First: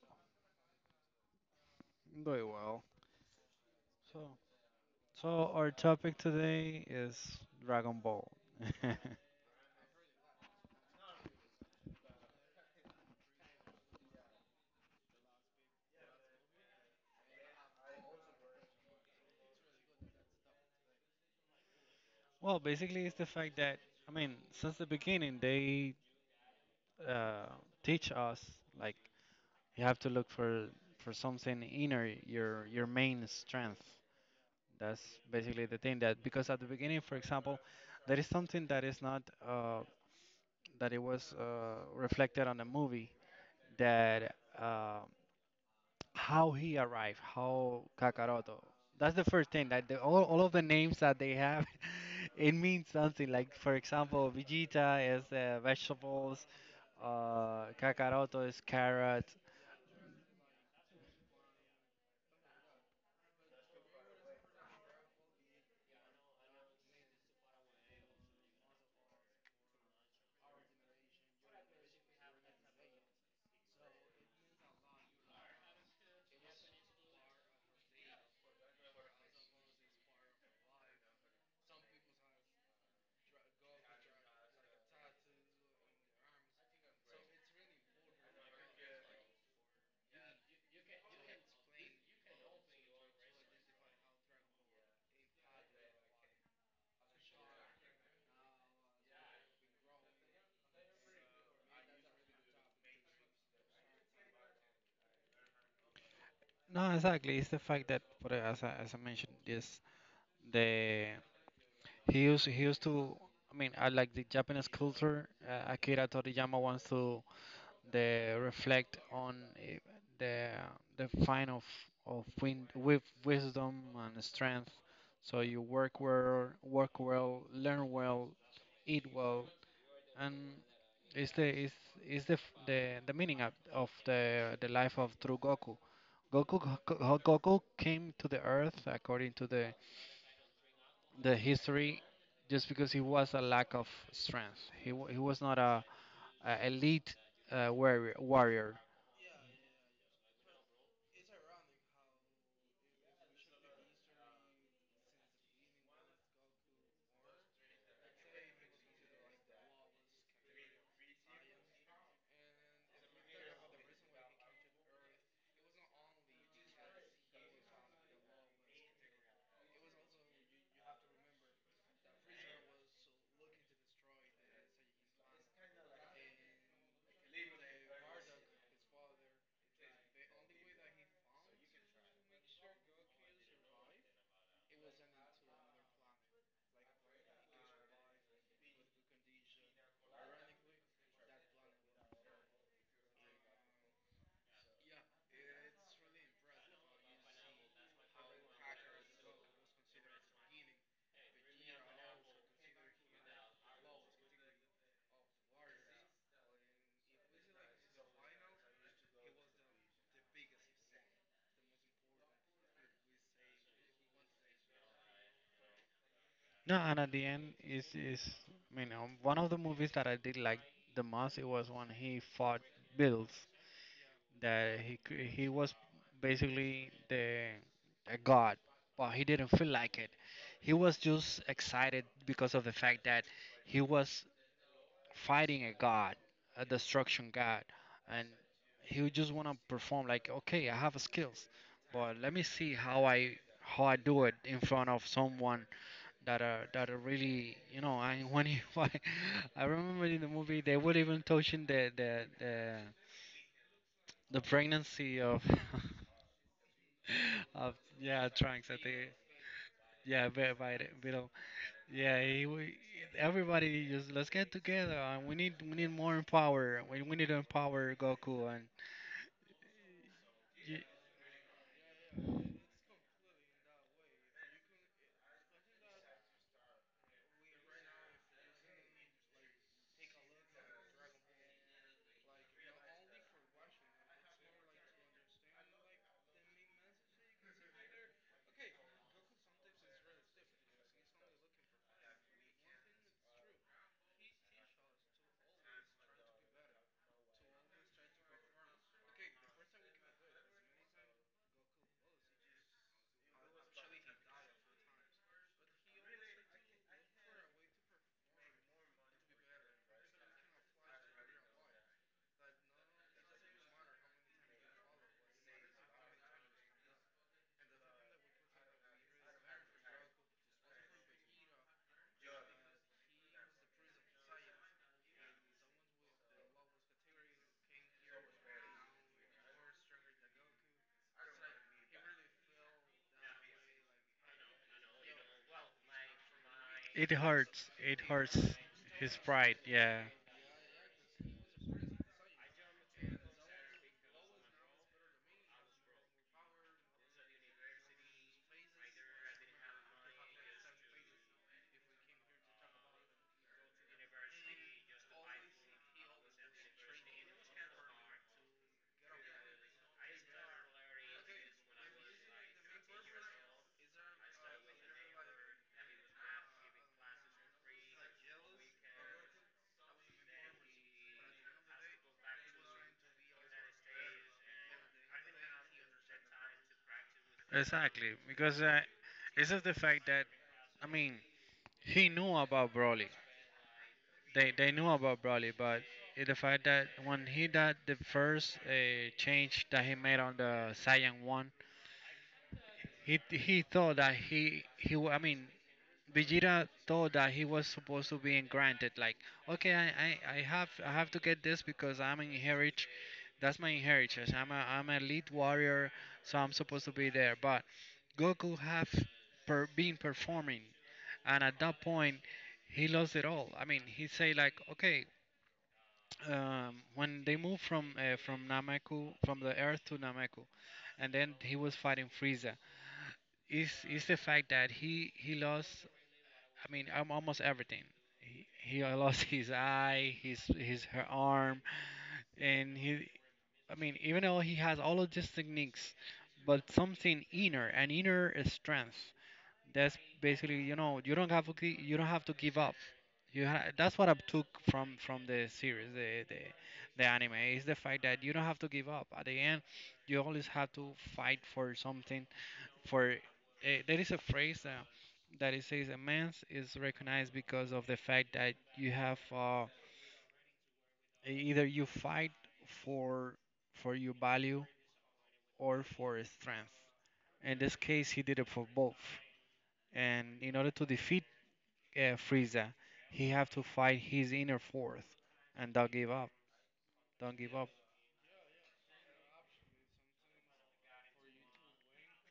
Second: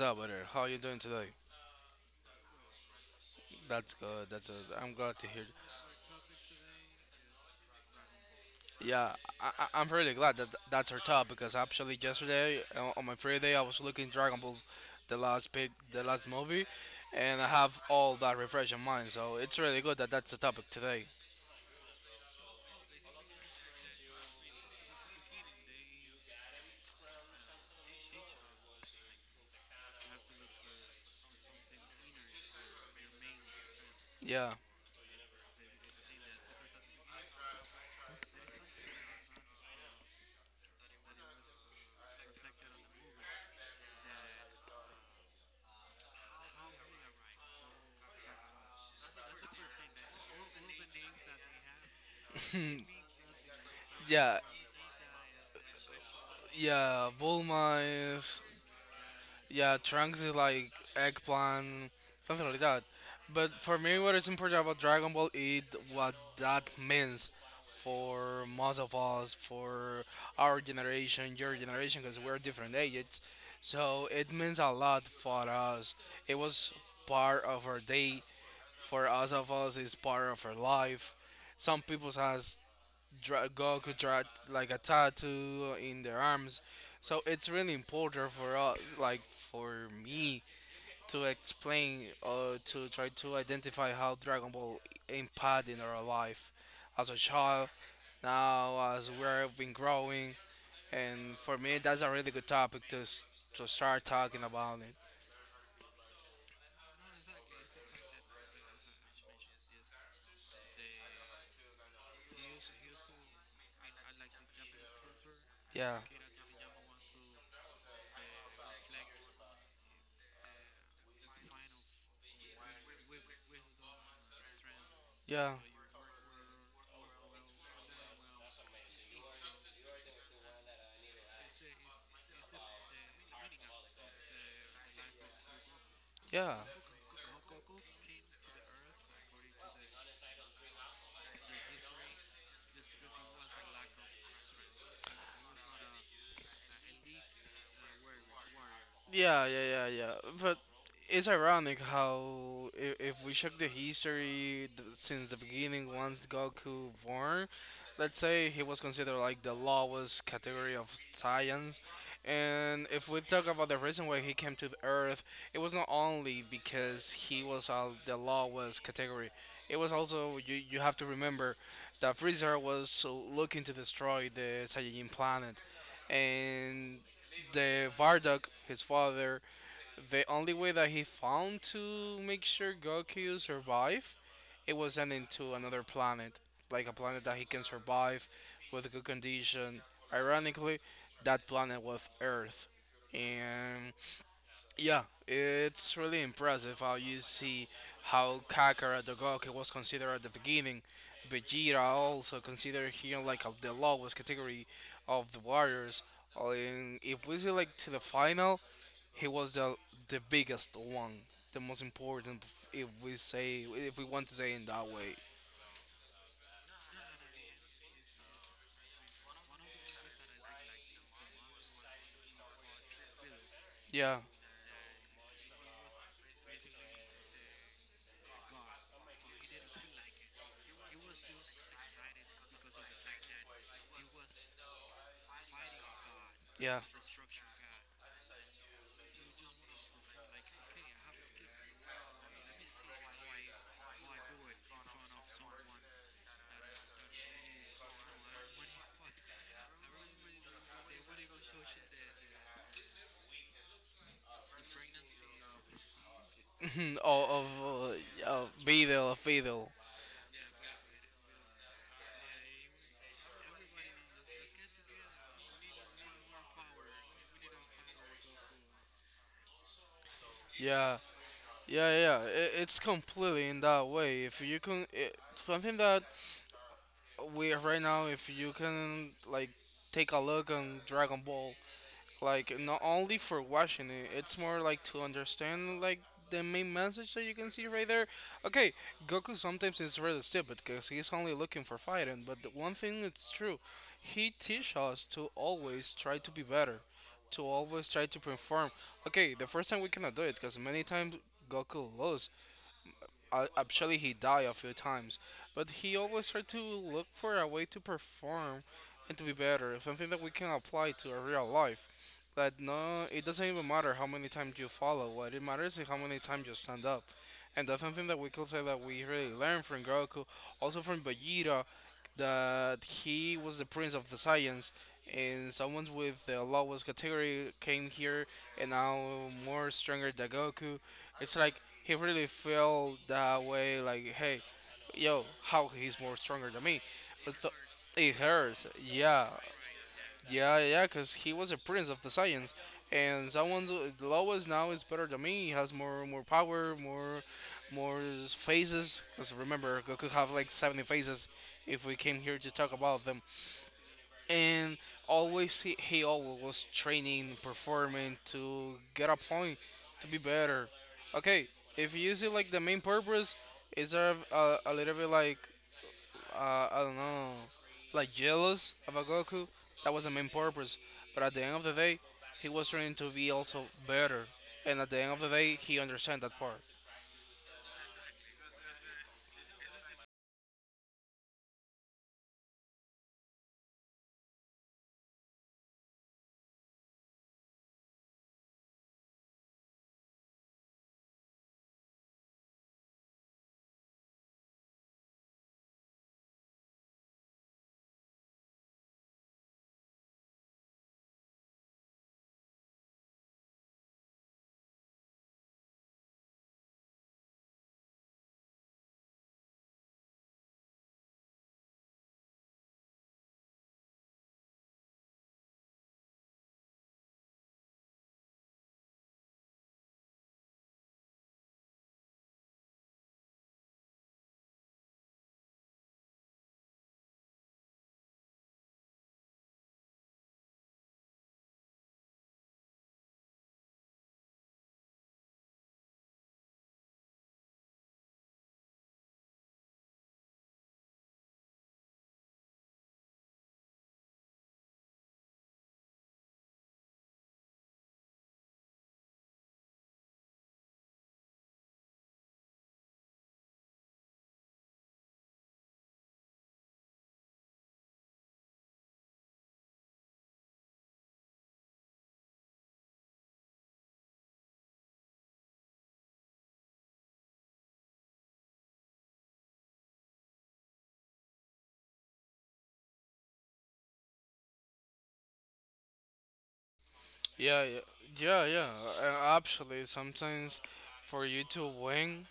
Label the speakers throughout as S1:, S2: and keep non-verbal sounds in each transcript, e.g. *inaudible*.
S1: up, brother? How you doing today?
S2: Doing well.
S1: That's good.
S2: So,
S1: That's good. I'm glad to hear.
S2: so our topic today is Dragon Ball.
S1: Yeah,
S2: *laughs*
S1: I'm really glad that that's our top because actually yesterday on my free day I was looking Dragon Ball, the last movie, and I have all that refresh in mind. So it's really good that that's the topic today.
S2: Well, basically, it's the fact that I mean, since the beginning, they uh, teach us like you have to look for something inner, your main strength.
S1: Yeah,
S2: That's basically the thing that because at the beginning, for example, there is something that is not that it was reflected on the movie that. Um, how he arrived, how Kakaroto. That's the first thing that all of the names that they have, *laughs* it means something. Like for example,
S1: yeah,
S2: Vegeta is vegetables,
S1: yeah. Bulma is.
S2: Kakaroto is carrot.
S1: Yeah, Trunks is like eggplant, something like that. But for me, what is important about Dragon Ball is what that means for most of us, for our generation, your generation, because we're different ages. So it means a lot for us. It was part of our day. For us of us, it's part of our life. Some people has girl could draw like a tattoo in their arms. So it's really important for us, like for me, to explain or to try to identify how Dragon Ball impacted in our life as a child, now as we've been growing, and for me that's a really good topic to start talking about it.
S2: No, exactly. It's the fact that, but as I mentioned, yes, the he used to. I mean, I like the Japanese culture.
S1: Yeah,
S2: Akira Toriyama wants to they reflect on the the find of win, with wisdom and strength. So
S1: yeah,
S2: you work well, learn well, eat well, and is the is is the f- the meaning of the life of true Goku.
S1: yeah.
S2: Goku Goku came to the earth according to the history just because he was a lack of strength. He was not a elite warrior.
S1: Yeah, yeah, yeah, yeah. But it's ironic how if we check the history since the beginning, once Goku born, let's say he was considered like the lowest category of science. And if we talk about the reason why he came to the Earth, it was not only because he was the lowest category. It was also you have to remember that Freezer was looking to destroy the Saiyajin planet, and the Varduk, his father, the only way that he found to make sure Goku survive, it was sending to another planet, like a planet that he can survive with a good condition. Ironically, that planet was Earth, and yeah, it's really impressive how you see how Kakara the Goku was considered at the beginning. Vegeta also considered here like of the lowest category of the warriors. Oh, and if we see like to the final, he was the biggest one, the most important. If we say if we want to say in that way.
S2: No, and at the end is one of the movies that I did like the most. It was when he fought Bills.
S1: Yeah,
S2: He was basically the a god, but he didn't feel like it. He was just excited because of the fact that he was fighting a god, a
S1: yeah.
S2: destruction god, and he would just want to perform like, okay, I have skills, but let me see how I do it in front of someone that are really I when you, *laughs* I remember in the movie they were even touching the pregnancy of
S1: *laughs* oh, of.
S2: *laughs* of yeah
S1: Uh,
S2: Trunks I think
S1: Videl, Videl,
S2: yeah by the below yeah he, we, everybody just let's get together and we need more power we need to empower Goku and y-
S1: yeah. Yeah, yeah, yeah. It's completely in that way. If you can, it, something that we right now, if you can like take a look on Dragon Ball, like not only for watching it, it's more like to understand like the main message that you can see right there. Okay, Goku sometimes is really stupid because he's only looking for fighting, but the one thing it's true, he teach us to always try to be better, to always try to perform. Okay, the first time we cannot do it because many times Goku lose, actually, he died a few times, but he always tried to look for a way to perform and to be better. Something that we can apply to our real life. That no, it doesn't even matter how many times you follow. What it matters is how many times you stand up, and that's something that we could say that we really learned from Goku, also from Vegeta, that he was the prince of the Saiyans, and someone with the lowest category came here and now more stronger than Goku. It's like he really felt that way, like hey, yo, how he's more stronger than me,
S2: it
S1: but
S2: hurts it
S1: it
S2: hurts
S1: hurts,
S2: his
S1: yeah,
S2: pride yeah
S1: yeah, yeah, because he was a prince of the science, and someone's Lois now is better than me. He has more, more power, more, more phases. Because remember, Goku have like 70 phases. If we came here to talk about them, and always he always was training, performing to get a point, to be better. Okay, if you see like the main purpose, is there a little bit like I don't know, like jealous about Goku. That was the main purpose. But at the end of the day, he was trying to be also better. And at the end of the day, he understand that part.
S2: exactly because it's just the fact that I mean he knew about Broly. They knew about Broly, but the fact that when he did the first change that he made on the Saiyan one, he thought that I mean Vegeta thought that he was supposed to be granted like okay I have to get this because I'm an heritage, that's my inheritance. I'm a elite warrior, so I'm supposed to be there. But Goku have been performing, and at that point he lost it all. I mean he say like okay when they moved from from Namaku from the Earth to Namaku, and then he was fighting Frieza. Is the fact that he lost? I mean, almost everything. He, he *laughs* lost his eye, his her arm, and he. I mean, even though he has all of these techniques, but something inner, an inner strength. That's basically, you know, you don't have to give up. That's what I took from the series, the anime is the fact that you don't have to give up. At the end, you always have to fight for something. For there is a phrase that it says a man is recognized because of the fact that you have either you fight for for your value or for strength. In this case, he did it for both. And in order to defeat Frieza. He have to fight his inner force and don't give up. Don't give
S1: Yeah,
S2: up.
S1: yeah, yeah, yeah. Actually, sometimes for you to win,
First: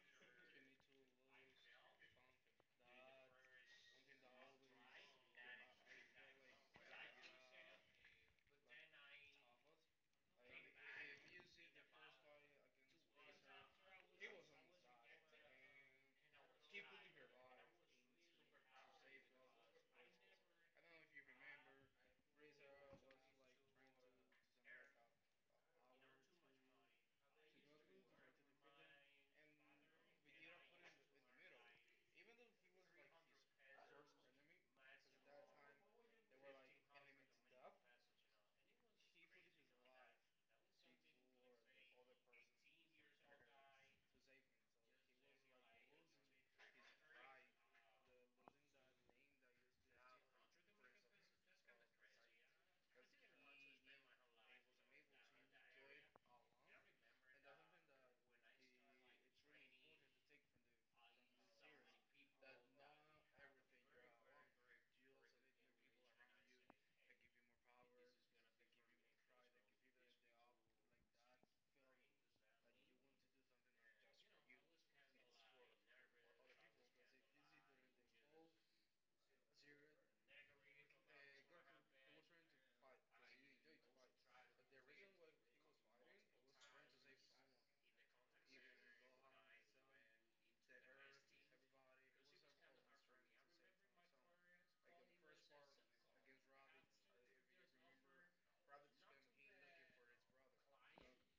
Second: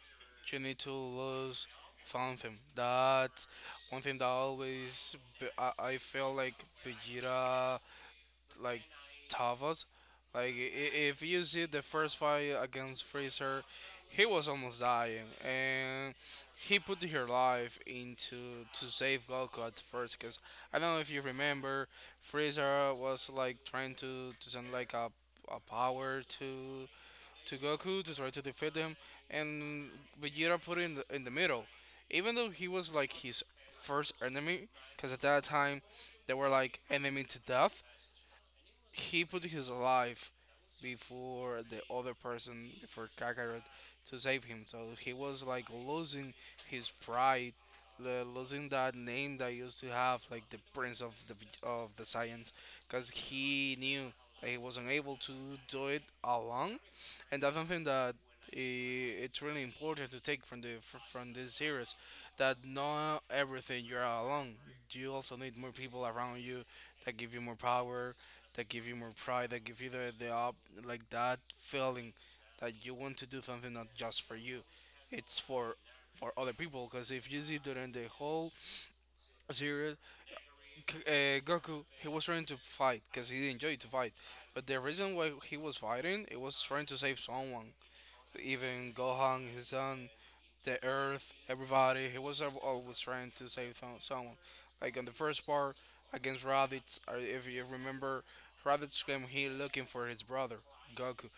S1: you need to lose something. That's one thing that always I feel like Vegeta like Tavos. Like if you see the first fight against Freezer, he was almost dying, and he put her life into to save Goku at first. Cause I don't know if you remember, Freezer was like trying to send like a power to Goku to try to defeat him, and Vegeta put him in in the middle, even though he was like his first enemy, because at that time they were like enemy to death. He put his life before the other person, before Kakarot, to save him. So he was like losing his pride, losing that name that he used to have, like the prince of the science, because he knew that he wasn't able to do it alone, and that's something that I it's really important to take from the from this series. That not everything you're alone, you also need more people around you, that give you more power, that give you more pride, that give you the up, like that feeling that you want to do something not just for you, it's for other people, because if you see during the whole series, goku he was trying to fight because he enjoyed to fight, but the reason why he was fighting it was trying to save someone, even Gohan, his son, the Earth, everybody. He was always trying to save someone. Like on the first part against Raditz, if you remember, Raditz came here looking for his brother Goku,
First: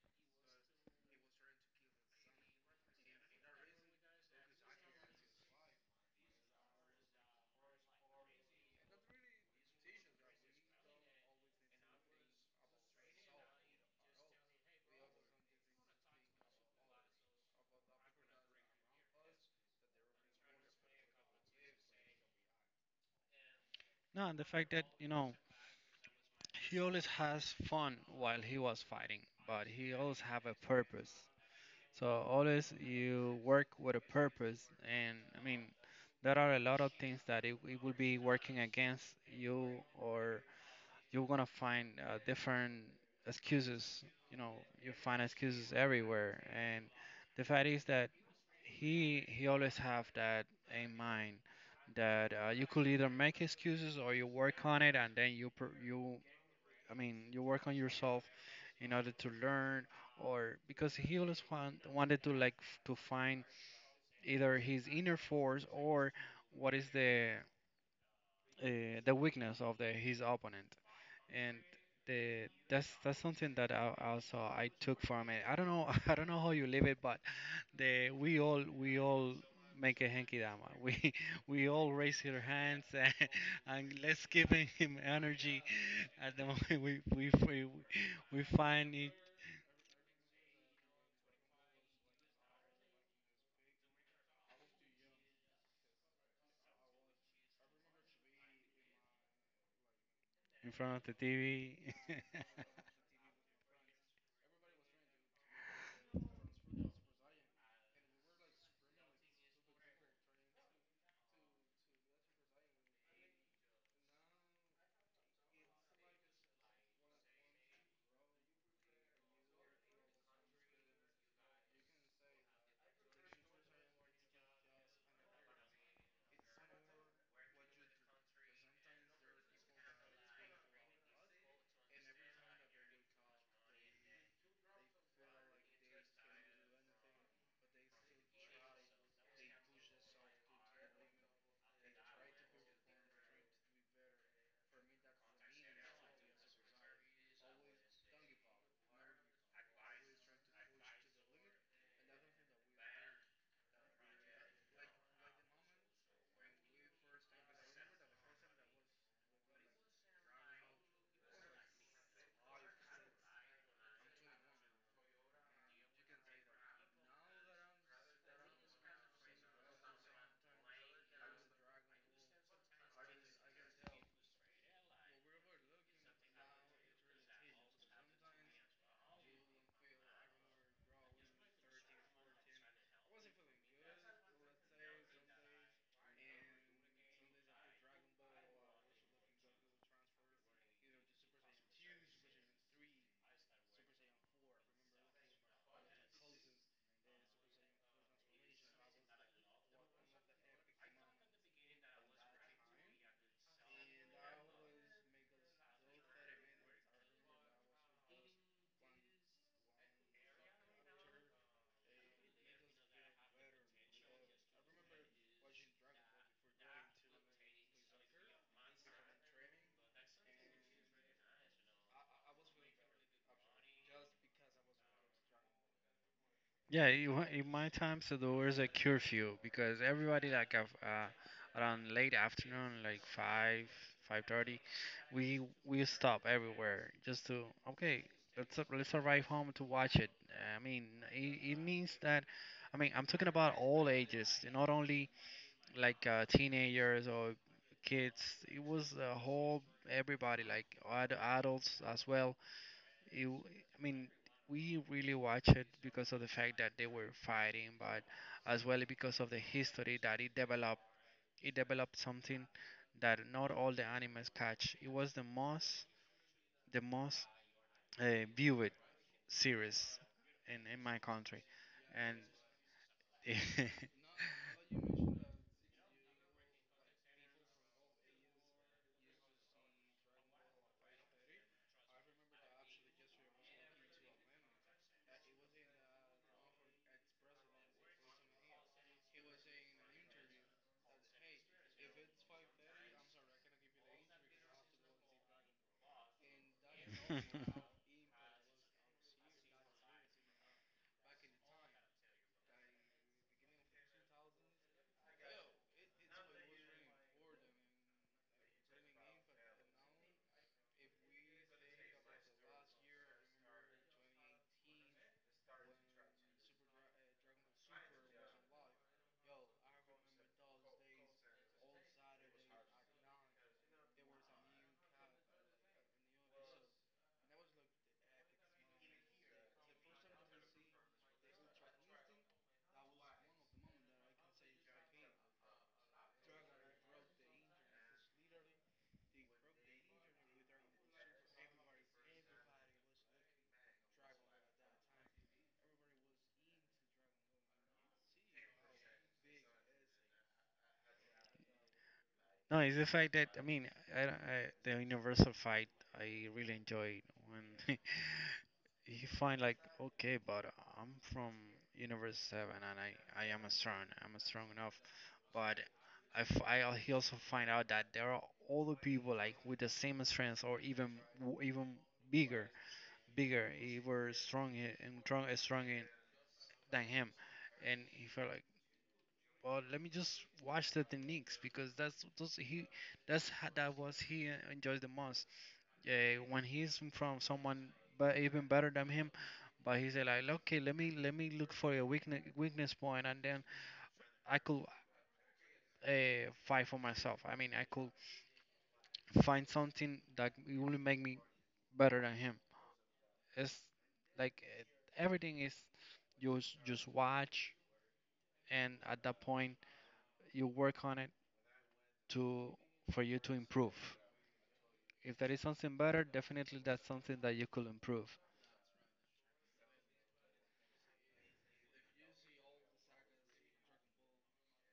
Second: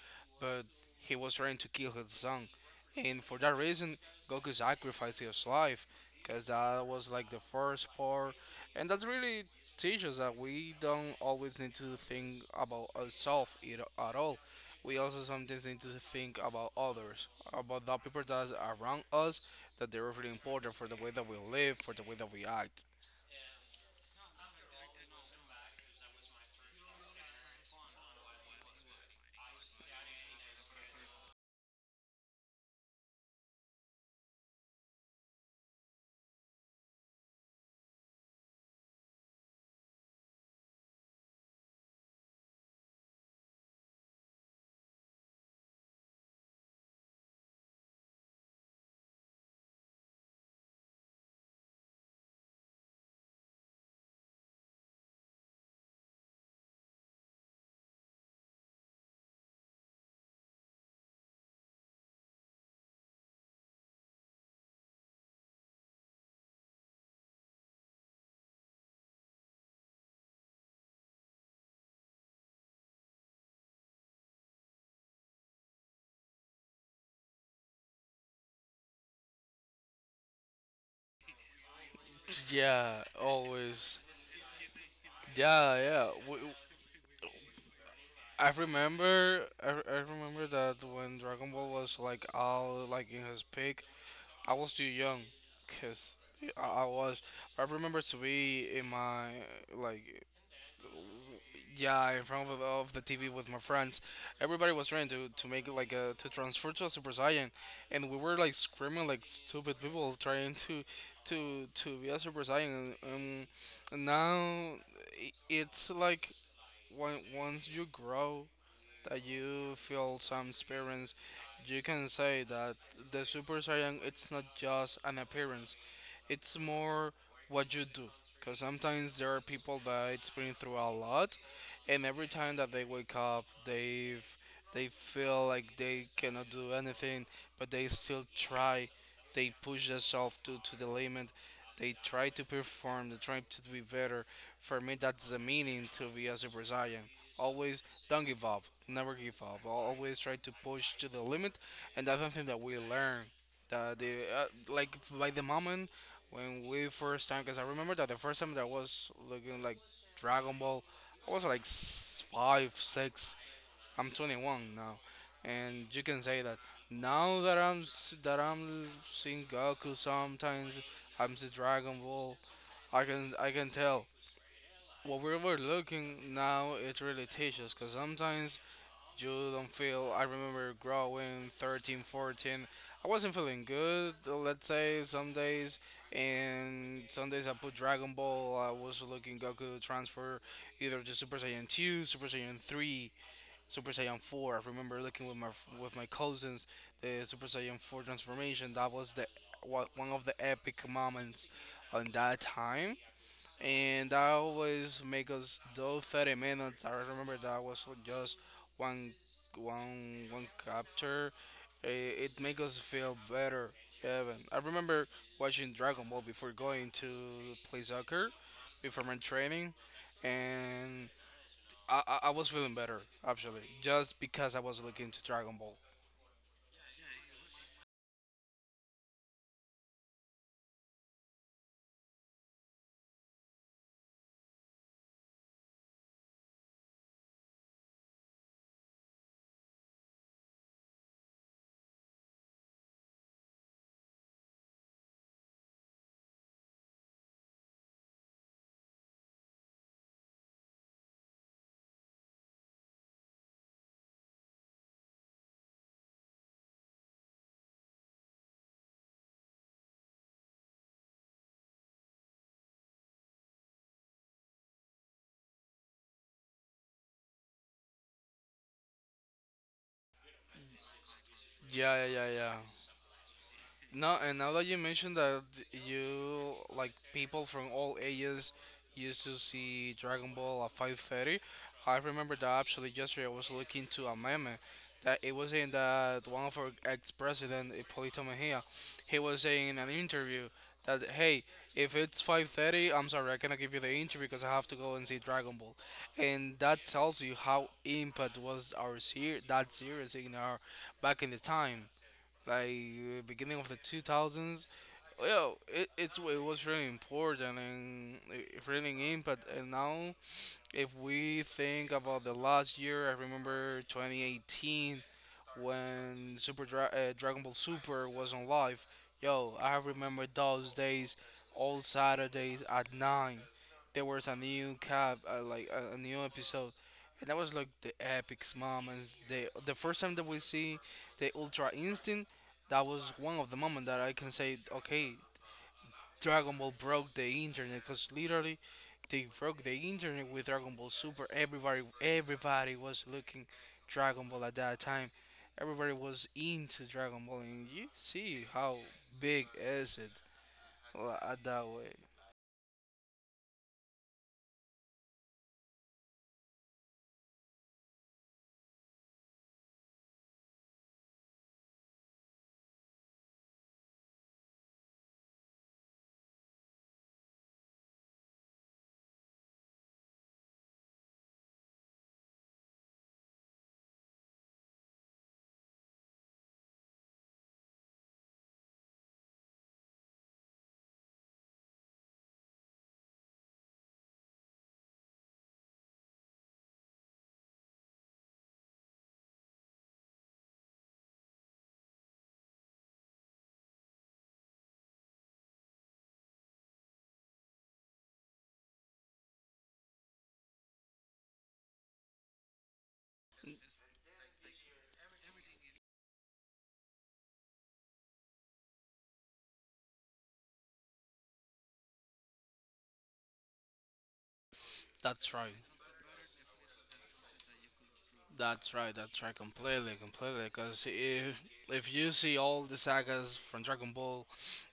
S1: but he was trying to kill his son, and for that reason, Goku sacrificed his life because that was like the first part, and that really teaches that we don't always need to think about ourselves at all. We also sometimes need to think about others, about the people that are around us, that they're really important for the way that we live, for the way that we act.
S2: No, and the fact that he always has fun while he was fighting, but he always have a purpose. So always you work with a purpose, and I mean there are a lot of things that it will be working against you or you're gonna find different excuses. You know, you find excuses everywhere, and the fact is that he always have that in mind that you could either make excuses or you work on it, and then you pr- you I mean you work on yourself in order to learn or because he always want, wanted to like to find either his inner force or what is the the weakness of the his opponent and the that's something that I also I took from it. I don't know *laughs* I don't know how you live it, but the we all make a hanky dama. *laughs* We all raise our hands *laughs*
S1: Yeah, always.
S2: and let's give him energy
S1: Yeah, yeah.
S2: at the
S1: W-.
S2: *laughs* moment we find it
S1: I remember that when Dragon Ball was like all like in his peak, I was too young, cause I was. I remember to be in my like.
S2: in front of the TV.
S1: Yeah, in front of,
S2: *laughs*
S1: of the TV with my friends. Everybody was trying to make like a to transfer to a Super Saiyan, and we were like screaming like stupid people trying to be a Super Saiyan. Now it's like when once you grow that you feel some experience, you can say that the Super Saiyan it's not just an appearance, it's more what you do. Because sometimes there are people that it's been through a lot, and every time that they wake up, they feel like they cannot do anything, but they still try. They push themselves to the limit. They try to perform. They try to be better. For me, that's the meaning to be a Super Saiyan. Always don't give up. Never give up. Always try to push to the limit, and that's something that we learn. That the like by the moment when we first time, because I remember that the first time that I was looking like Dragon Ball, I was like five, six. I'm 21 now, and you can say that now that I'm that I'm seeing Goku sometimes, I'm seeing Dragon Ball. I can tell what we were looking now. It really teaches, because sometimes you don't feel. I remember growing 13, 14. I wasn't feeling good. Let's say some days, and some days I put Dragon Ball. I was looking Goku transfer either to Super Saiyan 2, Super Saiyan 3, Super Saiyan 4. I remember looking with my cousins the Super Saiyan 4 transformation. That was the one of the epic moments on that time, and that always make us do 30 minutes. I remember that was just one one one chapter. It make us feel better, Evan. I remember watching Dragon Ball before going to play soccer, before my training, and I was feeling better actually, just because I was looking to Dragon Ball.
S2: Yeah, in my time, so there was a curfew because everybody like of, around late afternoon, like five, 5:30, we stop everywhere just to okay, let's arrive home to watch it. I mean, it means that, I mean, I'm talking about all ages, not only like teenagers or kids. It was a whole everybody like adults as well it, I mean, we really watch it because of the fact that they were fighting, but as well because of the history that it developed. It developed something that not all the animes catch. It was the most, the most viewed series in my country,
S1: Yeah, yeah,
S2: and.
S1: yeah, yeah.
S2: *laughs*
S1: No, and now that you mentioned that you like people from all ages used to see Dragon Ball at 5:30, I remember that actually yesterday I was looking to a meme that it was saying that one of our ex-president Hipólito Mejía, he was saying in an interview that hey, if it's 5:30, I'm sorry, I cannot give you the interview because I have to go and see Dragon Ball, and that tells you how impact was our that series in our back in the time like beginning of the 2000s. Well, it was really important, and it really impact. And now, if we think about the last year, I remember 2018 when Dragon Ball Super was on live. Yo, I remember those days, all Saturdays at 9. There was a new like a new episode. And that was like the epic moments. The first time that we see the Ultra Instinct, that was one of the moments that I can say, okay, Dragon Ball broke the internet, because literally they broke the internet with Dragon Ball Super. Everybody, everybody was looking Dragon Ball at that time. Everybody was into Dragon Ball, and you see how big is it, well, at that way.
S2: No, it's the fact that I mean, I, don't- I, the Universal fight I really enjoyed when *laughs* he find like okay but I'm from universe 7 and I am strong I'm strong enough but I, f- I al- he also find out that there are other people like with the same strength or even even bigger bigger even stronger than him and he felt like well let me just watch the techniques because that's those he that's ho- that was he enjoys the most yeah, when he's from someone but even better than him but he's like okay let me look for a weakness point and then I could fight for myself I mean I could find something that will make me better than him it's like eh, everything is just watch and at that point you work on it to for you to improve if there
S1: That's
S2: is
S1: right.
S2: something better definitely that's something that you could improve.
S1: That's right, that's right, completely, completely. Because if you see all the sagas from Dragon Ball,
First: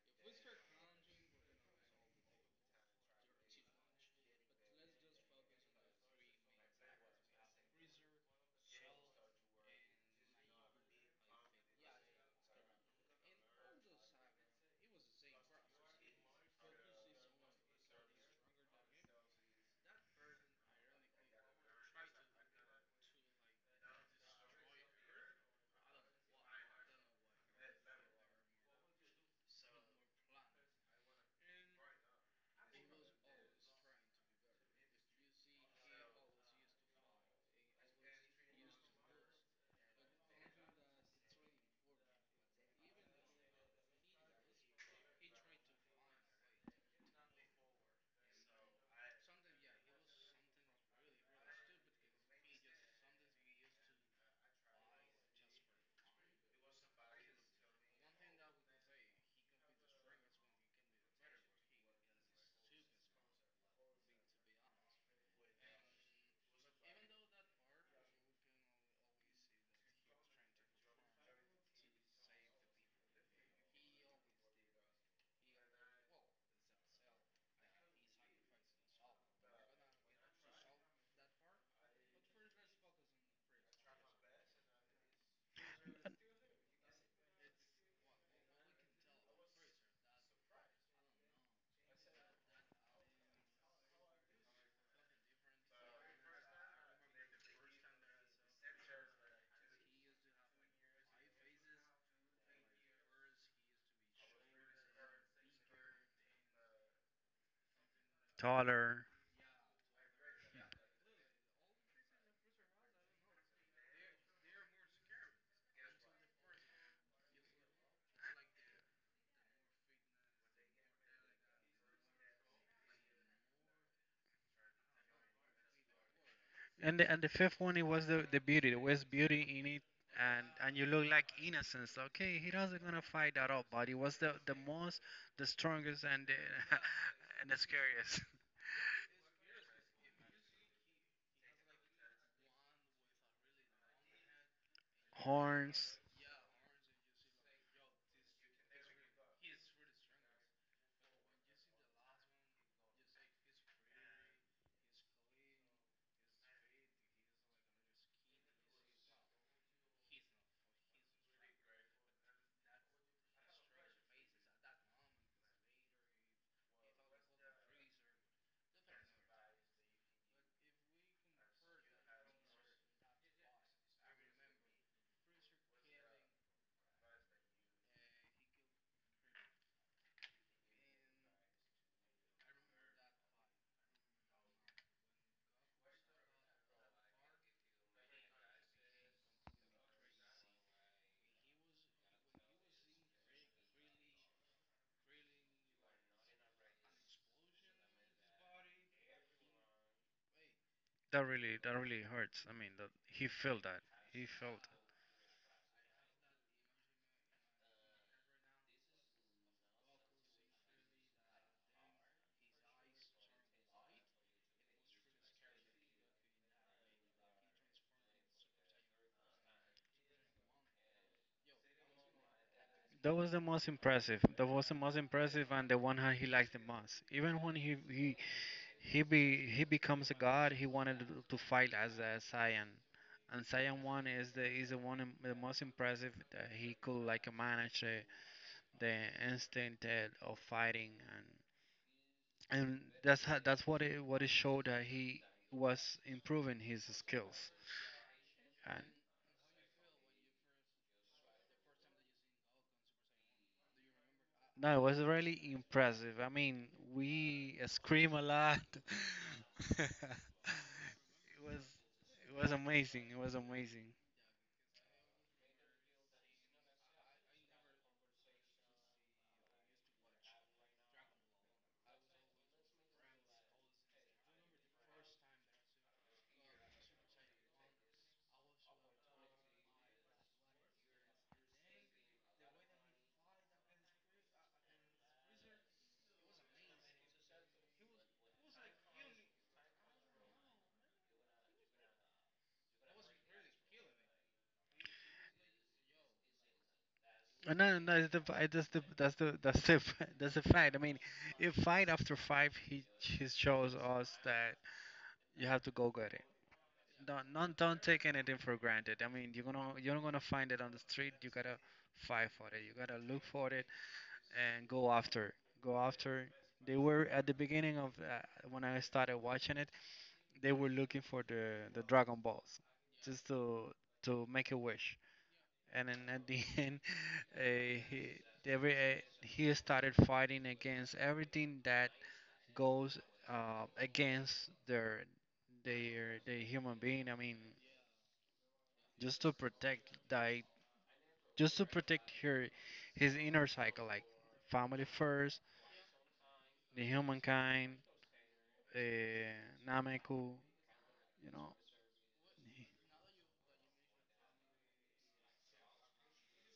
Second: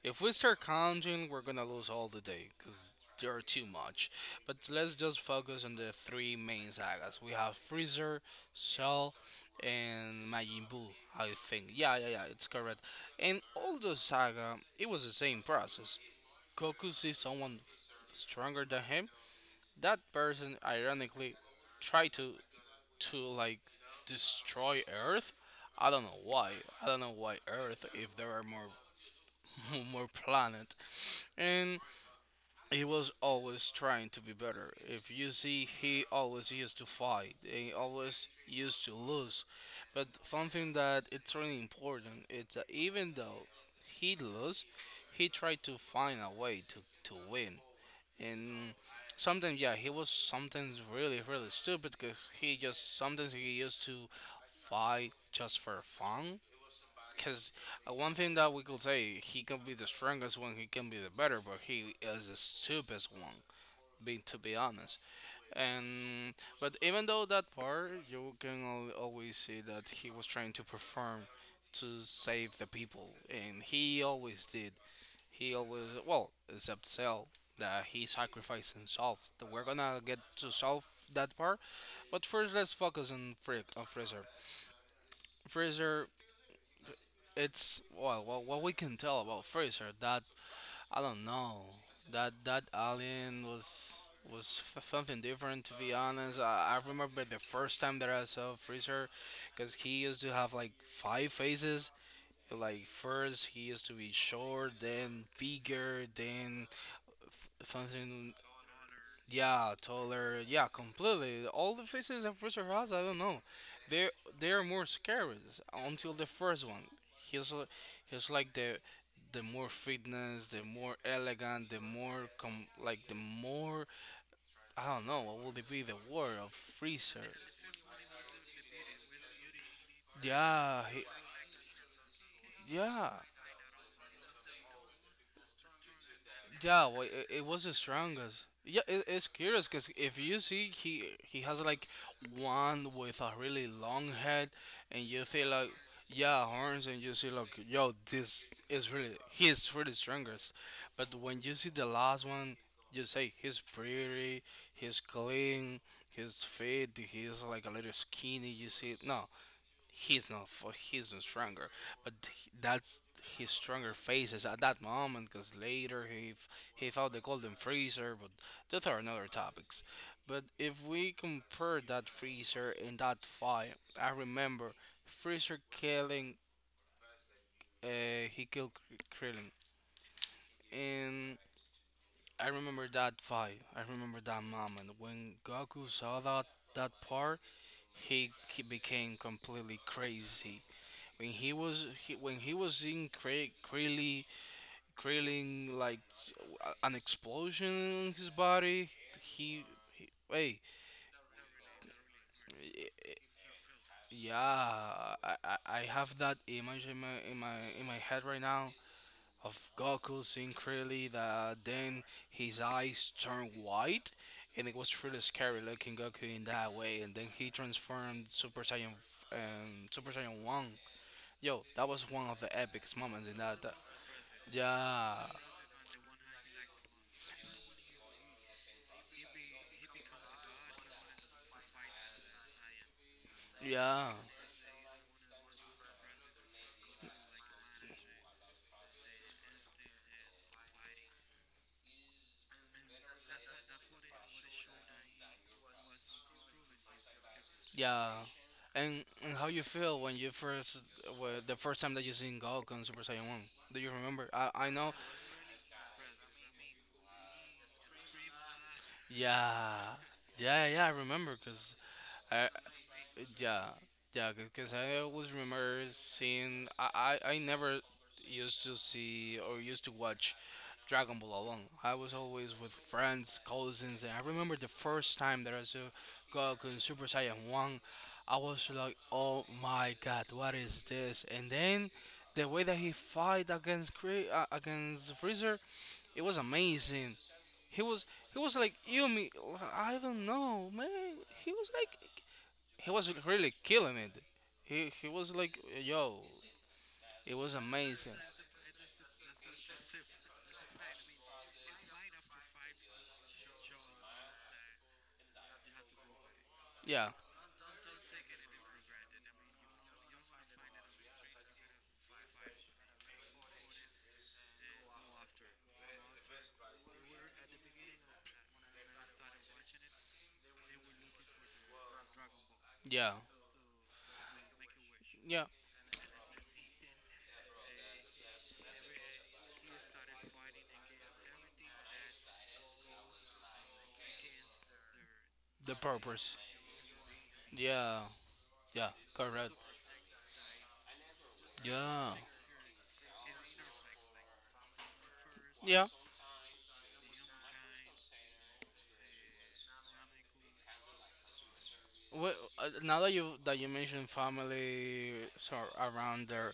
S1: if we start counting, we're gonna lose all the day because there are too much. But let's just focus on the three main sagas. We have Freezer, Cell, and Majin Buu. I think, yeah, yeah, yeah, it's correct. And all the saga, it was the same process. Goku sees someone stronger than him. That person, ironically, try to to like destroy Earth. I don't know why. I don't know why Earth if there are more *laughs* more planet. And he was always trying to be better. If you see he always used to fight. He always used to lose. But something that it's really important it's that even though he lost, he tried to find a way to win. And sometimes yeah he was sometimes really really stupid, because he just sometimes he used to fight just for fun, because one thing that we could say, he can be the strongest one, he can be the better, but he is the stupidest one being to be honest. And but even though that part you can always see that he was trying to perform to save the people, and he always did. He always, well, except Cell, that he sacrificed himself. That we're gonna get to solve that part, but first let's focus on Frick on Freezer. Freezer, it's, well, well, what we can tell about Freezer that I don't know, that that alien was was something different to be honest. I remember the first time that I saw Freezer, because he used to have like five faces. Like first he used to be short, then bigger, then something.
S2: Taller.
S1: Yeah, taller. Yeah, completely. All the faces that Freezer has, I don't know. They they are more scary until the first one. He's l- he's like the more fitness, the more elegant, the more com like the more, I don't know what would it be the word of
S2: And
S1: Freezer.
S2: the fifth one, it was the beauty. There was beauty in it, and
S1: Yeah,
S2: you
S1: he,
S2: look like innocence. Okay, he doesn't gonna
S1: yeah.
S2: fight at all, but it was the most, the strongest, and the
S1: Yeah, well,
S2: *laughs*
S1: it
S2: and the
S1: was the
S2: scariest.
S1: strongest. Yeah, it, it's curious because if you see he has like one with a really long head, and you
S2: *laughs*
S1: feel like,
S2: Horns.
S1: yeah, horns, and you see like, yo, this is really, he's really strongest, but when you see the last one, you say he's pretty, he's clean, he's fit, he's like a little skinny. You see, no, he's not stronger, but that's his stronger phases at that moment, because later he he found the golden freezer, but those are another topics. But if we compare that freezer in that fight, I remember freezer killing uh he killed krillin. And I remember that fight, I remember that moment when Goku saw that, that part, he became completely crazy. When he was when he was in creating, creating like an explosion in his body, he, he wait.
S2: That really that really hurts. I mean, that he felt that. He
S1: Yeah.
S2: felt.
S1: I have that image in my head right now, of Goku seeing Krillin, that then his eyes turn white, and it was really scary looking Goku in that way, and then he transformed Super Saiyan Super Saiyan 1. Yo, that was one of the epic
S2: That
S1: moments
S2: was
S1: in
S2: the
S1: that,
S2: most
S1: that,
S2: impressive. That was the most
S1: yeah.
S2: impressive, and the one that he liked the most. Even when he. He be he becomes a god. He wanted to fight as a Saiyan, and Saiyan one
S1: Yeah,
S2: is the one the most impressive that he could like manage the instinct of fighting and and that's how, that's what it showed that he was improving his skills
S1: yeah.
S2: and
S1: And how you feel when you first, well, the first time that you seen Goku in Super Saiyan One? Do you remember? I
S2: no it
S1: know.
S2: was really impressive. I mean we scream a lot. *laughs*
S1: Yeah,
S2: it
S1: yeah, yeah. I remember
S2: was
S1: because
S2: it
S1: I,
S2: was amazing. It was
S1: yeah,
S2: amazing.
S1: yeah, because I always remember seeing. I never used to see or used to watch Dragon Ball alone. I was always with friends, cousins, and I remember the first time that I saw Goku in Super Saiyan One. I was like, "Oh my God, what is this?" And then the way that he fight against against Freezer, it was amazing. He was he was like you me, I don't know, man. He was like he was really killing it. He was like, yo, it was
S2: No, no, that's
S1: amazing.
S2: the *laughs* that's the fact. I mean, if fight after five, he shows us that you have to go get it.
S1: Yeah,
S2: Don't not, don't take anything for granted. I mean, you're gonna you're not gonna find it on the street. You gotta fight for it. You gotta look for it and go after. Go after. They were at the beginning of when I started watching it. They were looking for the Dragon Balls
S1: yeah,
S2: just to make a wish
S1: yeah.
S2: and then at the *laughs* end, uh, he, he started fighting against everything that goes against their
S1: The
S2: their
S1: purpose.
S2: the human being. I mean,
S1: Yeah, yeah,
S2: just to
S1: correct.
S2: protect like just to protect
S1: Yeah,
S2: her his inner cycle, like family first,
S1: yeah.
S2: the humankind, uh, Nameku, you know,
S1: Well, now that you mentioned family so around there,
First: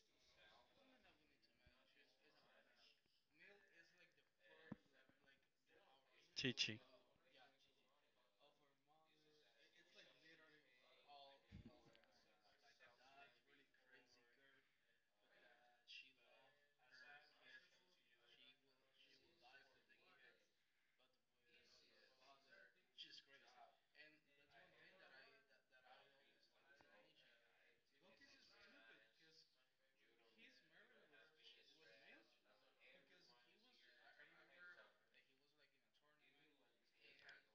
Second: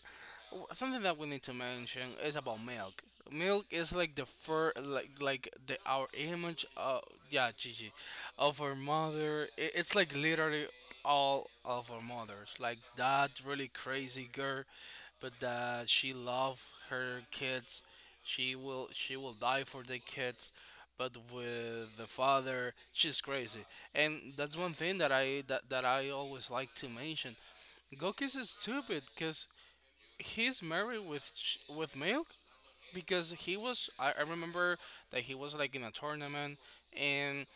S1: something that we need to mention is about milk. Milk is like the fur, like the our image
S2: Chichi.
S1: of, yeah, Gigi, of our mother. It, it's like literally all of our mothers. Like that really crazy girl, but that she loved her kids, she will die for the kids, but with the father, she's crazy. And that's one thing that that I always like to mention. Goki's is stupid because he's married with with milk, because he was, I remember that he was like in a tournament, and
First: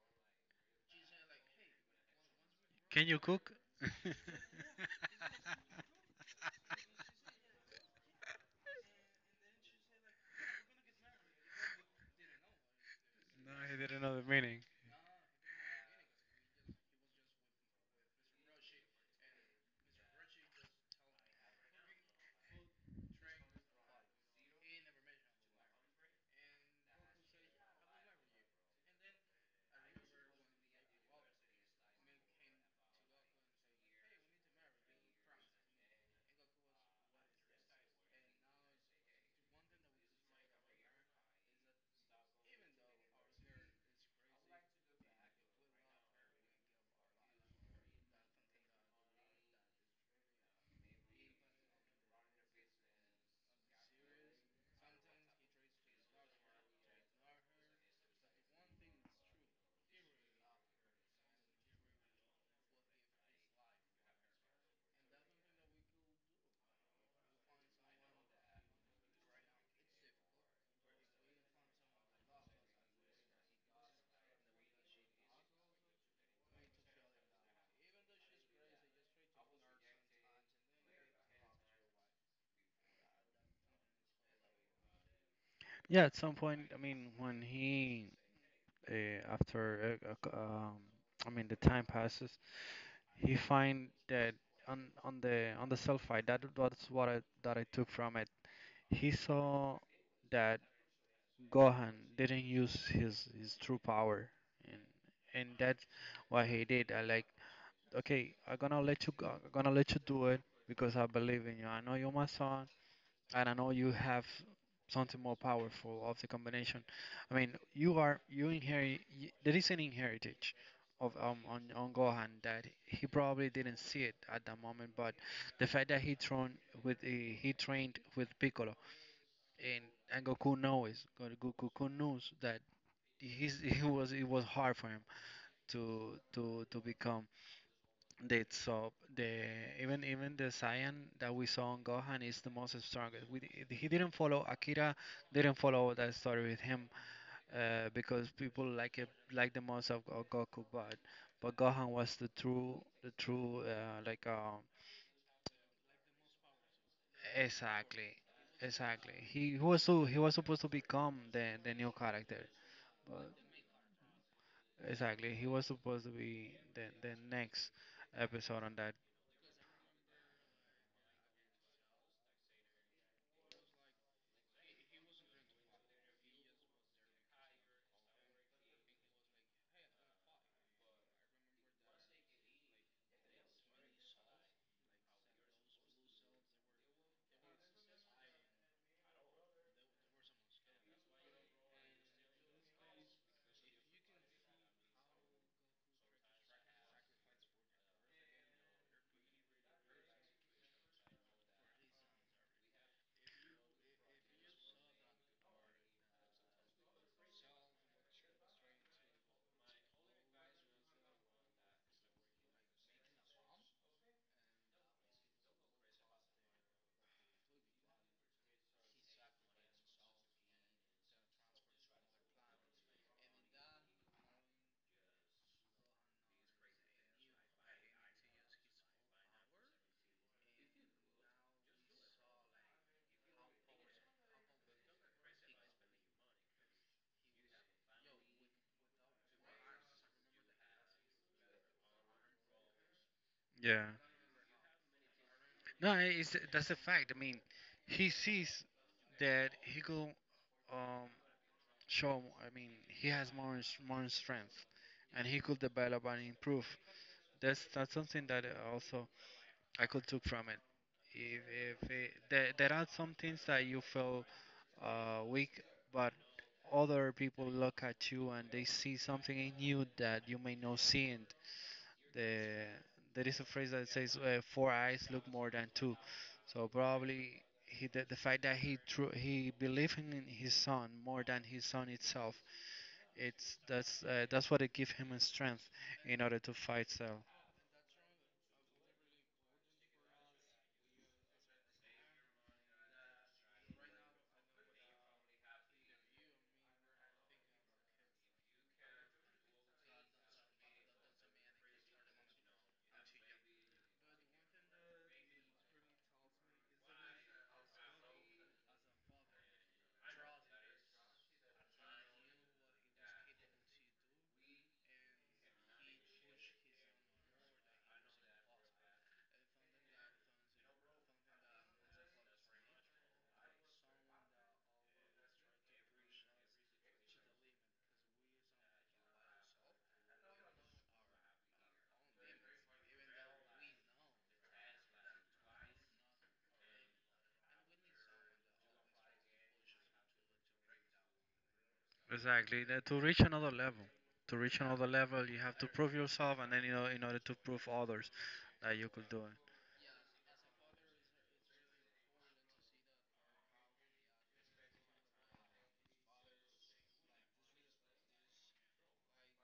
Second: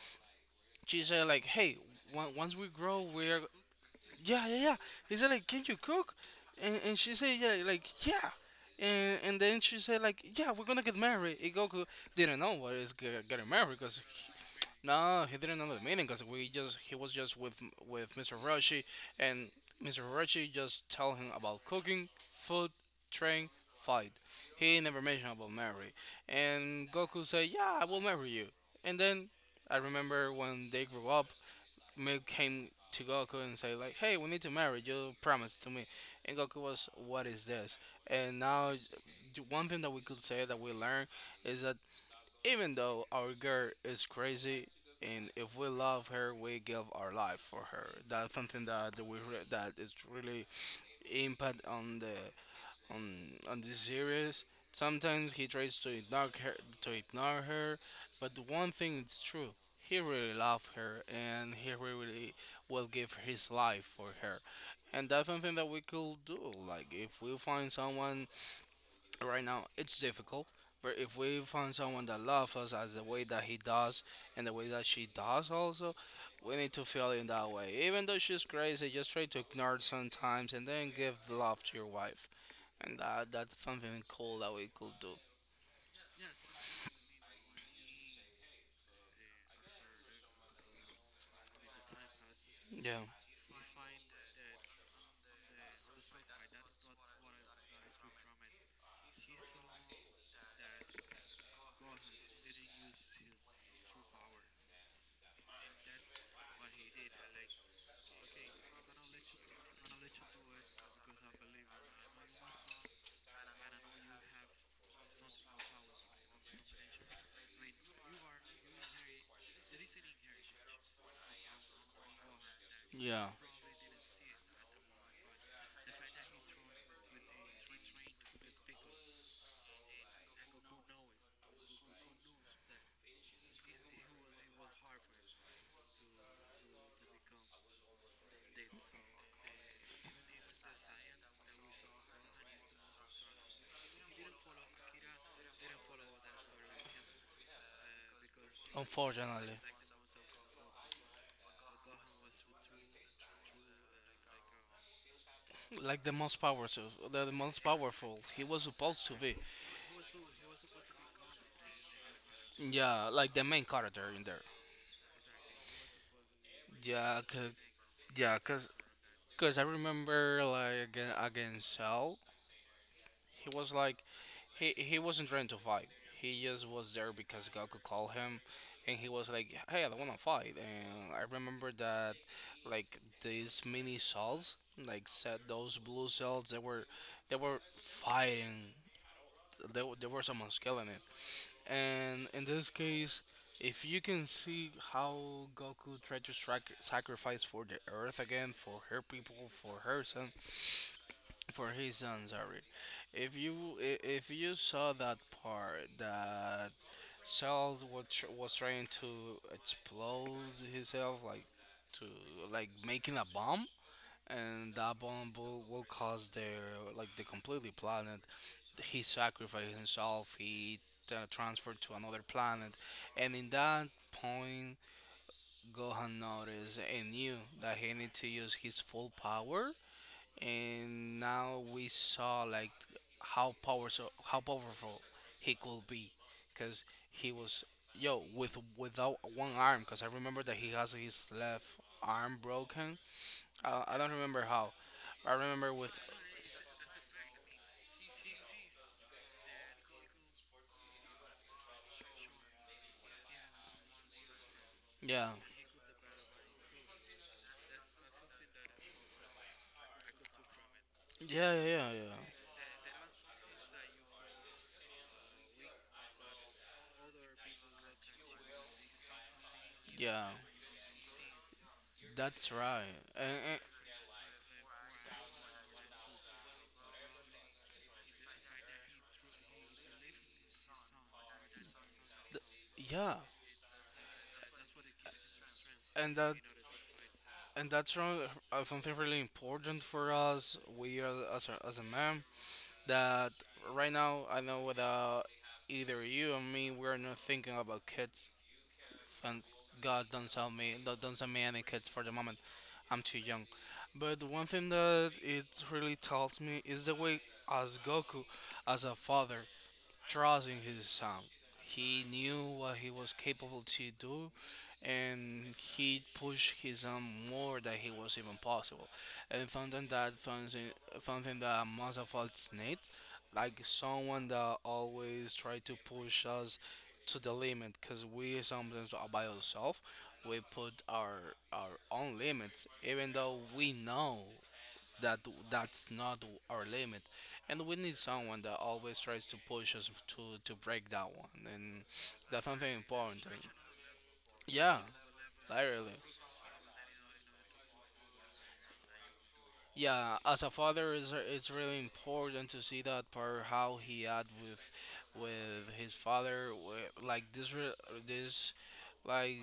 S1: she said like, hey, once we grow
S2: Can you
S1: we're,
S2: cook? *laughs* No,
S1: yeah, yeah, yeah. He said like, can you cook? And she said, yeah, like, yeah. And then she said like, yeah, we're gonna get married. And Goku didn't know what is getting married
S2: he didn't
S1: because,
S2: know the meaning.
S1: no, he didn't know the meaning because we just he was just with Mr. Roshi, and Mr. Roshi just tell him about cooking, food, train, fight. He never mentioned about marry. And Goku said, "Yeah, I will marry you." And then I remember when they grew up, Milk came to Goku and say like, "Hey, we need to marry. You promised to me." And Goku was, "What is this?" And now, the one thing that we could say that we learned is that even though our girl is crazy, and if we love her, we give our life for her. That's something that we that is really impact on the on this series. Sometimes he tries to ignore her, but one thing is true: he really loves her, and he really will give his life for her. And that's something that we could do. Like if we find someone right now, it's difficult. But if we find someone that loves us as the way that he does, and the way that she does, also, we need to feel in that way. Even though she's crazy, just try to ignore it sometimes and then give love to your wife, and that, that's something cool that we could do.
S2: Yeah, at some point, I mean, when he after I mean the time passes,
S1: Yeah,
S2: he find that on the sulfide that that's what I that I took from it. He saw that Gohan didn't use his true power, and that's what he did. I like okay, I'm gonna let you go, I'm gonna let you do it because I believe in you. I know you're my son and I know you have something more powerful of the combination. I mean, you are you inherit there is an inheritance of on Gohan that he
S1: yeah.
S2: probably didn't see it at the moment, but the fact that he trained with Piccolo and and Goku knows that he's, *laughs* he was it was hard for him to to become that so the even the Saiyan that we saw on Gohan is the most strongest. He didn't follow Akira, didn't follow that story with him, because people like it like
S1: Unfortunately,
S2: the most of, Go- Goku, but Gohan was the true
S1: like the most powerful, the most
S2: exactly,
S1: powerful. He was supposed
S2: exactly
S1: to be.
S2: he was so he was supposed to become the new character,
S1: Yeah,
S2: but
S1: like the main character in there.
S2: exactly he was supposed to be the
S1: Yeah, cause,
S2: next
S1: yeah,
S2: episode
S1: cause,
S2: on that.
S1: cause I remember like again against Cell, he was like, he wasn't trying to fight. He just was there because Goku called him, and he was like, "Hey, I don't want to fight." And I remember that, like these mini cells, like said those blue cells, they were fighting. There, there were someone killing it. And in this case, if you can see how Goku tried to sacrifice for the Earth again, for her people, for her son, for his son, sorry. If you if you saw that part that Cell was was trying to explode himself, like to like making a bomb, and that bomb will cause their like the completely planet. He sacrificed himself. He transferred to another planet, and in that point, Gohan noticed and knew that he needed to use his full power, and now we saw like how powerful, how powerful he could be, because he was, yo, with without one arm, because I remember that he has his left arm broken.
S2: Yeah.
S1: I don't remember how. I remember
S2: No,
S1: with,
S2: I- it's, that's a fact. I mean, he sees that he could um, show. I mean, he has more more strength, and
S1: yeah
S2: he could develop and improve. That's something that also I could took from it. If
S1: yeah yeah
S2: if
S1: yeah, yeah,
S2: there are some things that you feel weak, but other people look at you and they see something in you
S1: yeah.
S2: that you may not see,
S1: That's
S2: the
S1: right.
S2: there
S1: and,
S2: is a
S1: and
S2: phrase that says four eyes look more than two, so probably the fact that he true he believed in his son more than his son itself.
S1: yeah.
S2: It's that's what it gives him a strength
S1: And
S2: in
S1: that,
S2: order to fight Cell.
S1: and that's wrong, something really important for us we are, as a man, that right now I know without either you or me, we're not thinking about kids. Thank God, don't sell me, don't sell me any kids for the moment. I'm too young. But one thing that it really tells me is the way as Goku, as a father, trusting his son. He knew what he was capable to do, and he pushed his son more than he was even possible. And something that something something that must have felt like someone that always try to push us to the limit, because we sometimes are by ourselves. We put our own limits, even though we know that that's not our limit, and we need someone that always tries to push us to break that one. And that's
S2: Exactly.
S1: something
S2: To reach
S1: important.
S2: another level. To reach
S1: Yeah,
S2: another level, you have to prove
S1: literally.
S2: yourself, and then you know in order to prove others that you could do it.
S1: Yeah, as a father, it's really important to see that part how he had with his father, like this, like,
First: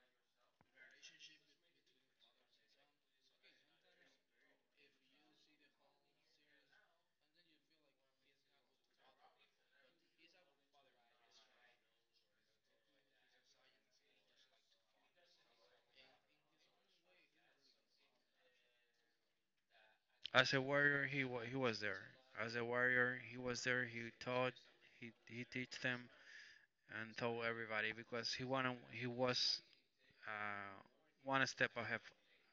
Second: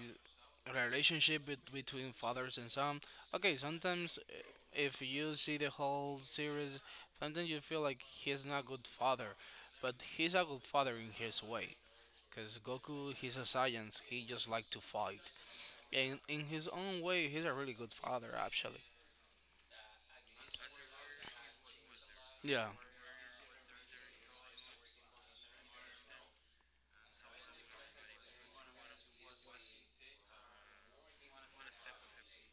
S1: relationship between fathers and son. Okay, sometimes if you see the whole series, sometimes you feel like he's not a good father, but he's a good father in his way. Cause Goku, he's a Saiyan, he just like to fight, and in his own way, he's a really good father, actually.
S2: As a warrior, he was there. As a
S1: Yeah,
S2: warrior, he was there. He taught. He teach them. And told everybody because he was uh, one step ahead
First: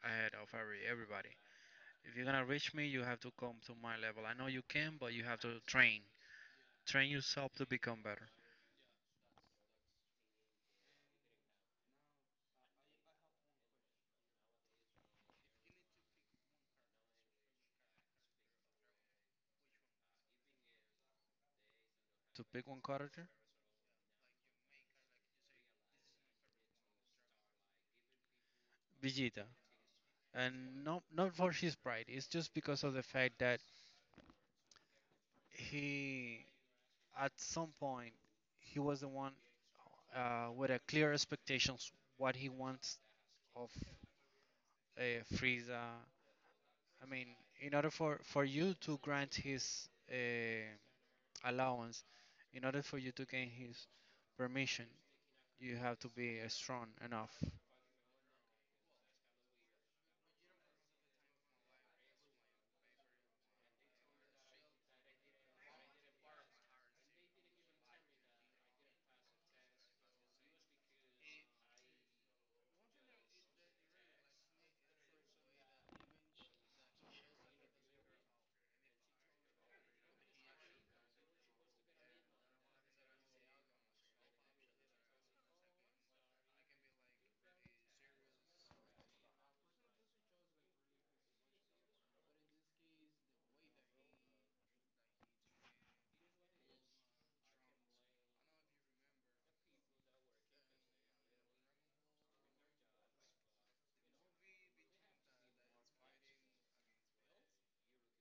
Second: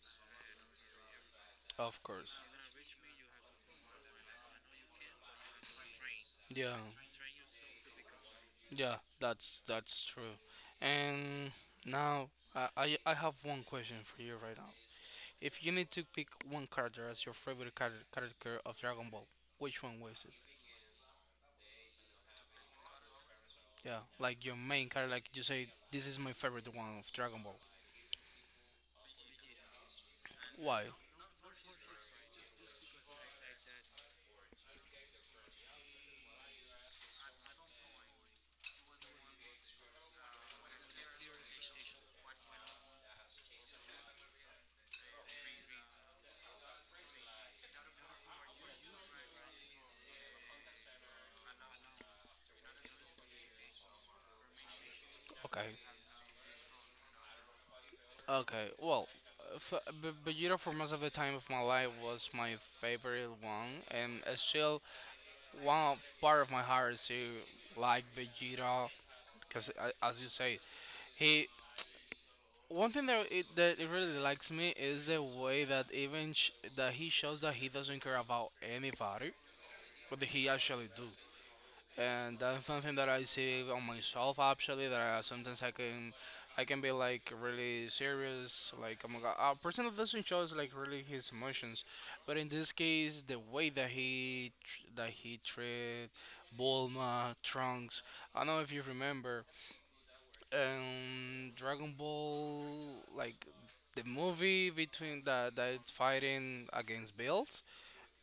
S2: ahead of everybody.
S1: of
S2: If you're
S1: course.
S2: gonna reach me, you have to come to my level. I know you can, but you have to train.
S1: Yeah,
S2: Train yourself to become better.
S1: yeah, that's true. And now, I have one question for you right now. If you need to pick one character as your character of Dragon Ball, which one was it?
S2: To pick one character,
S1: Yeah, like your main character, like you say, this is my favorite one of Dragon Ball.
S2: Vegeta, and
S1: Why?
S2: not not for his pride. It's just because of the fact that he, at some point, he was the one with a clear expectations what he wants of uh, Frieza, I mean, in order for you to grant his allowance, in order for you to gain his permission,
S1: Okay,
S2: you have to be strong enough.
S1: okay. Well, f- Vegeta for most of the time of my life was my favorite one, and it's still part of my heart is to like Vegeta, because, as you say, he— One thing that that it really likes me is the way that that he shows that he doesn't care about anybody, but that he actually do. And that's something that I see on myself actually. Sometimes I can be like really serious. Like oh my god, a person that doesn't show like really his emotions, but in this case, the way that that he treat Bulma, Trunks. I don't know if you remember Dragon Ball, like, the movie between that it's fighting against Bills,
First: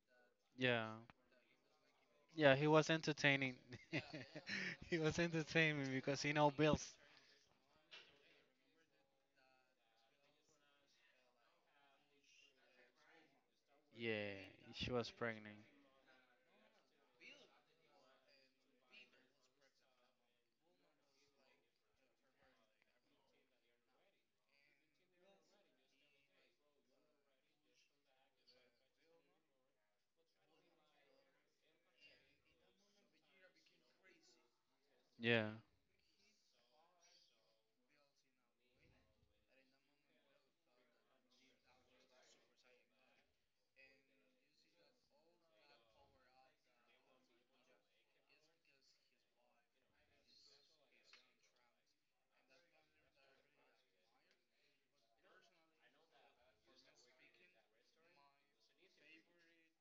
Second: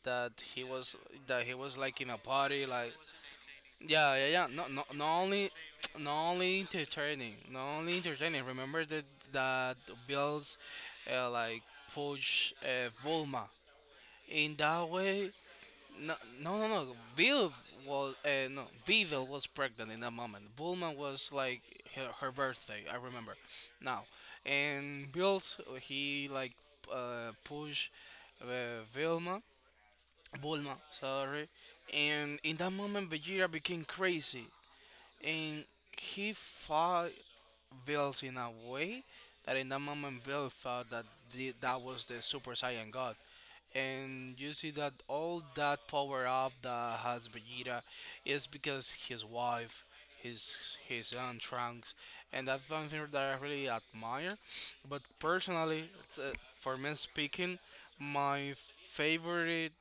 S1: that he
S2: Yeah,
S1: was, that he was like in a
S2: yeah,
S1: party,
S2: he was
S1: like—
S2: entertaining. *laughs*
S1: Yeah, yeah, yeah, no, no,
S2: He was
S1: not only,
S2: entertaining because
S1: not
S2: he know
S1: only
S2: Bills.
S1: entertaining, not only entertaining. Remember that that Bills, like, push, Volma
S2: Yeah,
S1: in that
S2: she was
S1: way.
S2: pregnant.
S1: No, no, no, no. Bill was, no. Vivel was pregnant in that moment. Bullman was like her, her birthday, I remember now. And Bill's, he like, pushed, Vilma, Bulma, sorry, and in that moment Vegeta became crazy
S2: Yeah.
S1: and he fought built in a way that in that moment Bill felt that that was the Super Saiyan God. And you see that all that power up that has Vegeta is because his wife, his son Trunks, and that's something that I really admire. But personally, th- for me speaking, my favorite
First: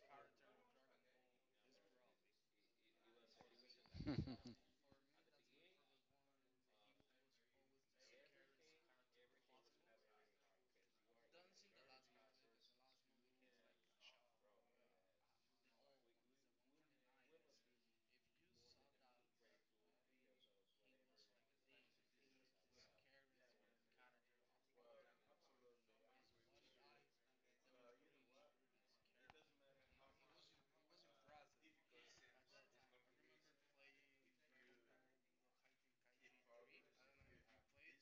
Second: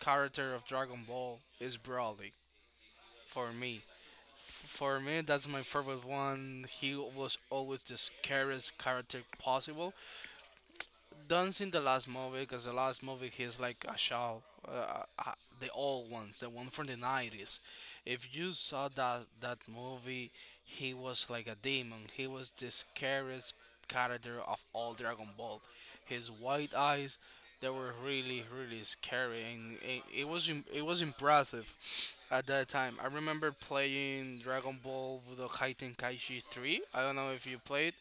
S1: character of Dragon Ball is Broly. For me,
S2: *laughs*
S1: for me, that's my favorite one. He was always the scariest character possible, done seen the last movie, because the last movie he's like a shell. The old ones, the one from the nineties. If you saw that movie, he was like a demon. He was the scariest character of all Dragon Ball. His white eyes, they were really really scary, and it was impressive at that time. I remember playing Dragon Ball Budokai Tenkaichi 3. I don't know if you played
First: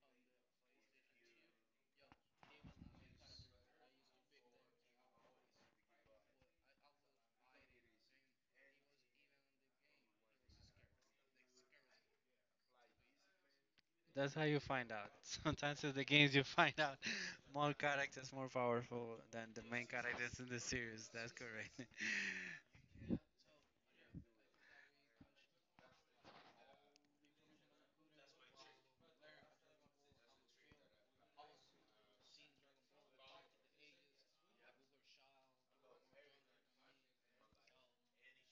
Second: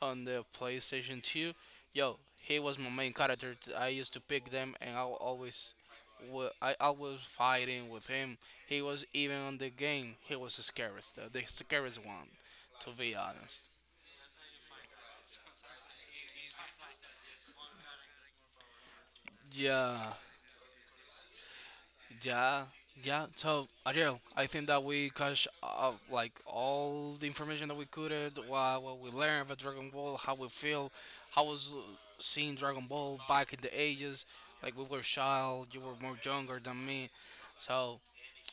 S1: on the PlayStation 2. Yo, he was my main character. I used to pick them, and I wa- always, wa- I was fighting with him. He was even on the game. He was the scariest, the scariest one, to be honest.
S2: That's how you find out. *laughs* Sometimes in the games you find out *laughs* more characters more powerful than the main
S1: Yeah,
S2: characters in the series. That's correct. *laughs*
S1: yeah, yeah. So Ariel, I think that we catch up like all the information that we could, what we learned about Dragon Ball, how we feel, how was, seeing Dragon Ball back in the ages. Like we were child, you were more younger than me, so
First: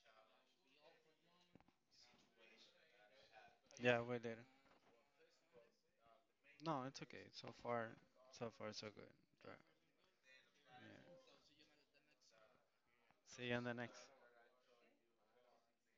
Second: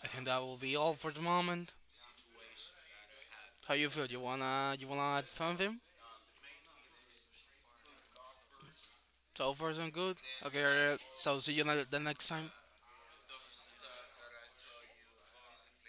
S1: I think that will be all for the moment. How you
S2: Yeah,
S1: feel?
S2: we
S1: You
S2: did.
S1: wanna, you wanna add something?
S2: No, it's okay. So far, so far, so good. Dra-
S1: So far so good. Okay, alright.
S2: Yeah.
S1: So the next time.
S2: See you on the next.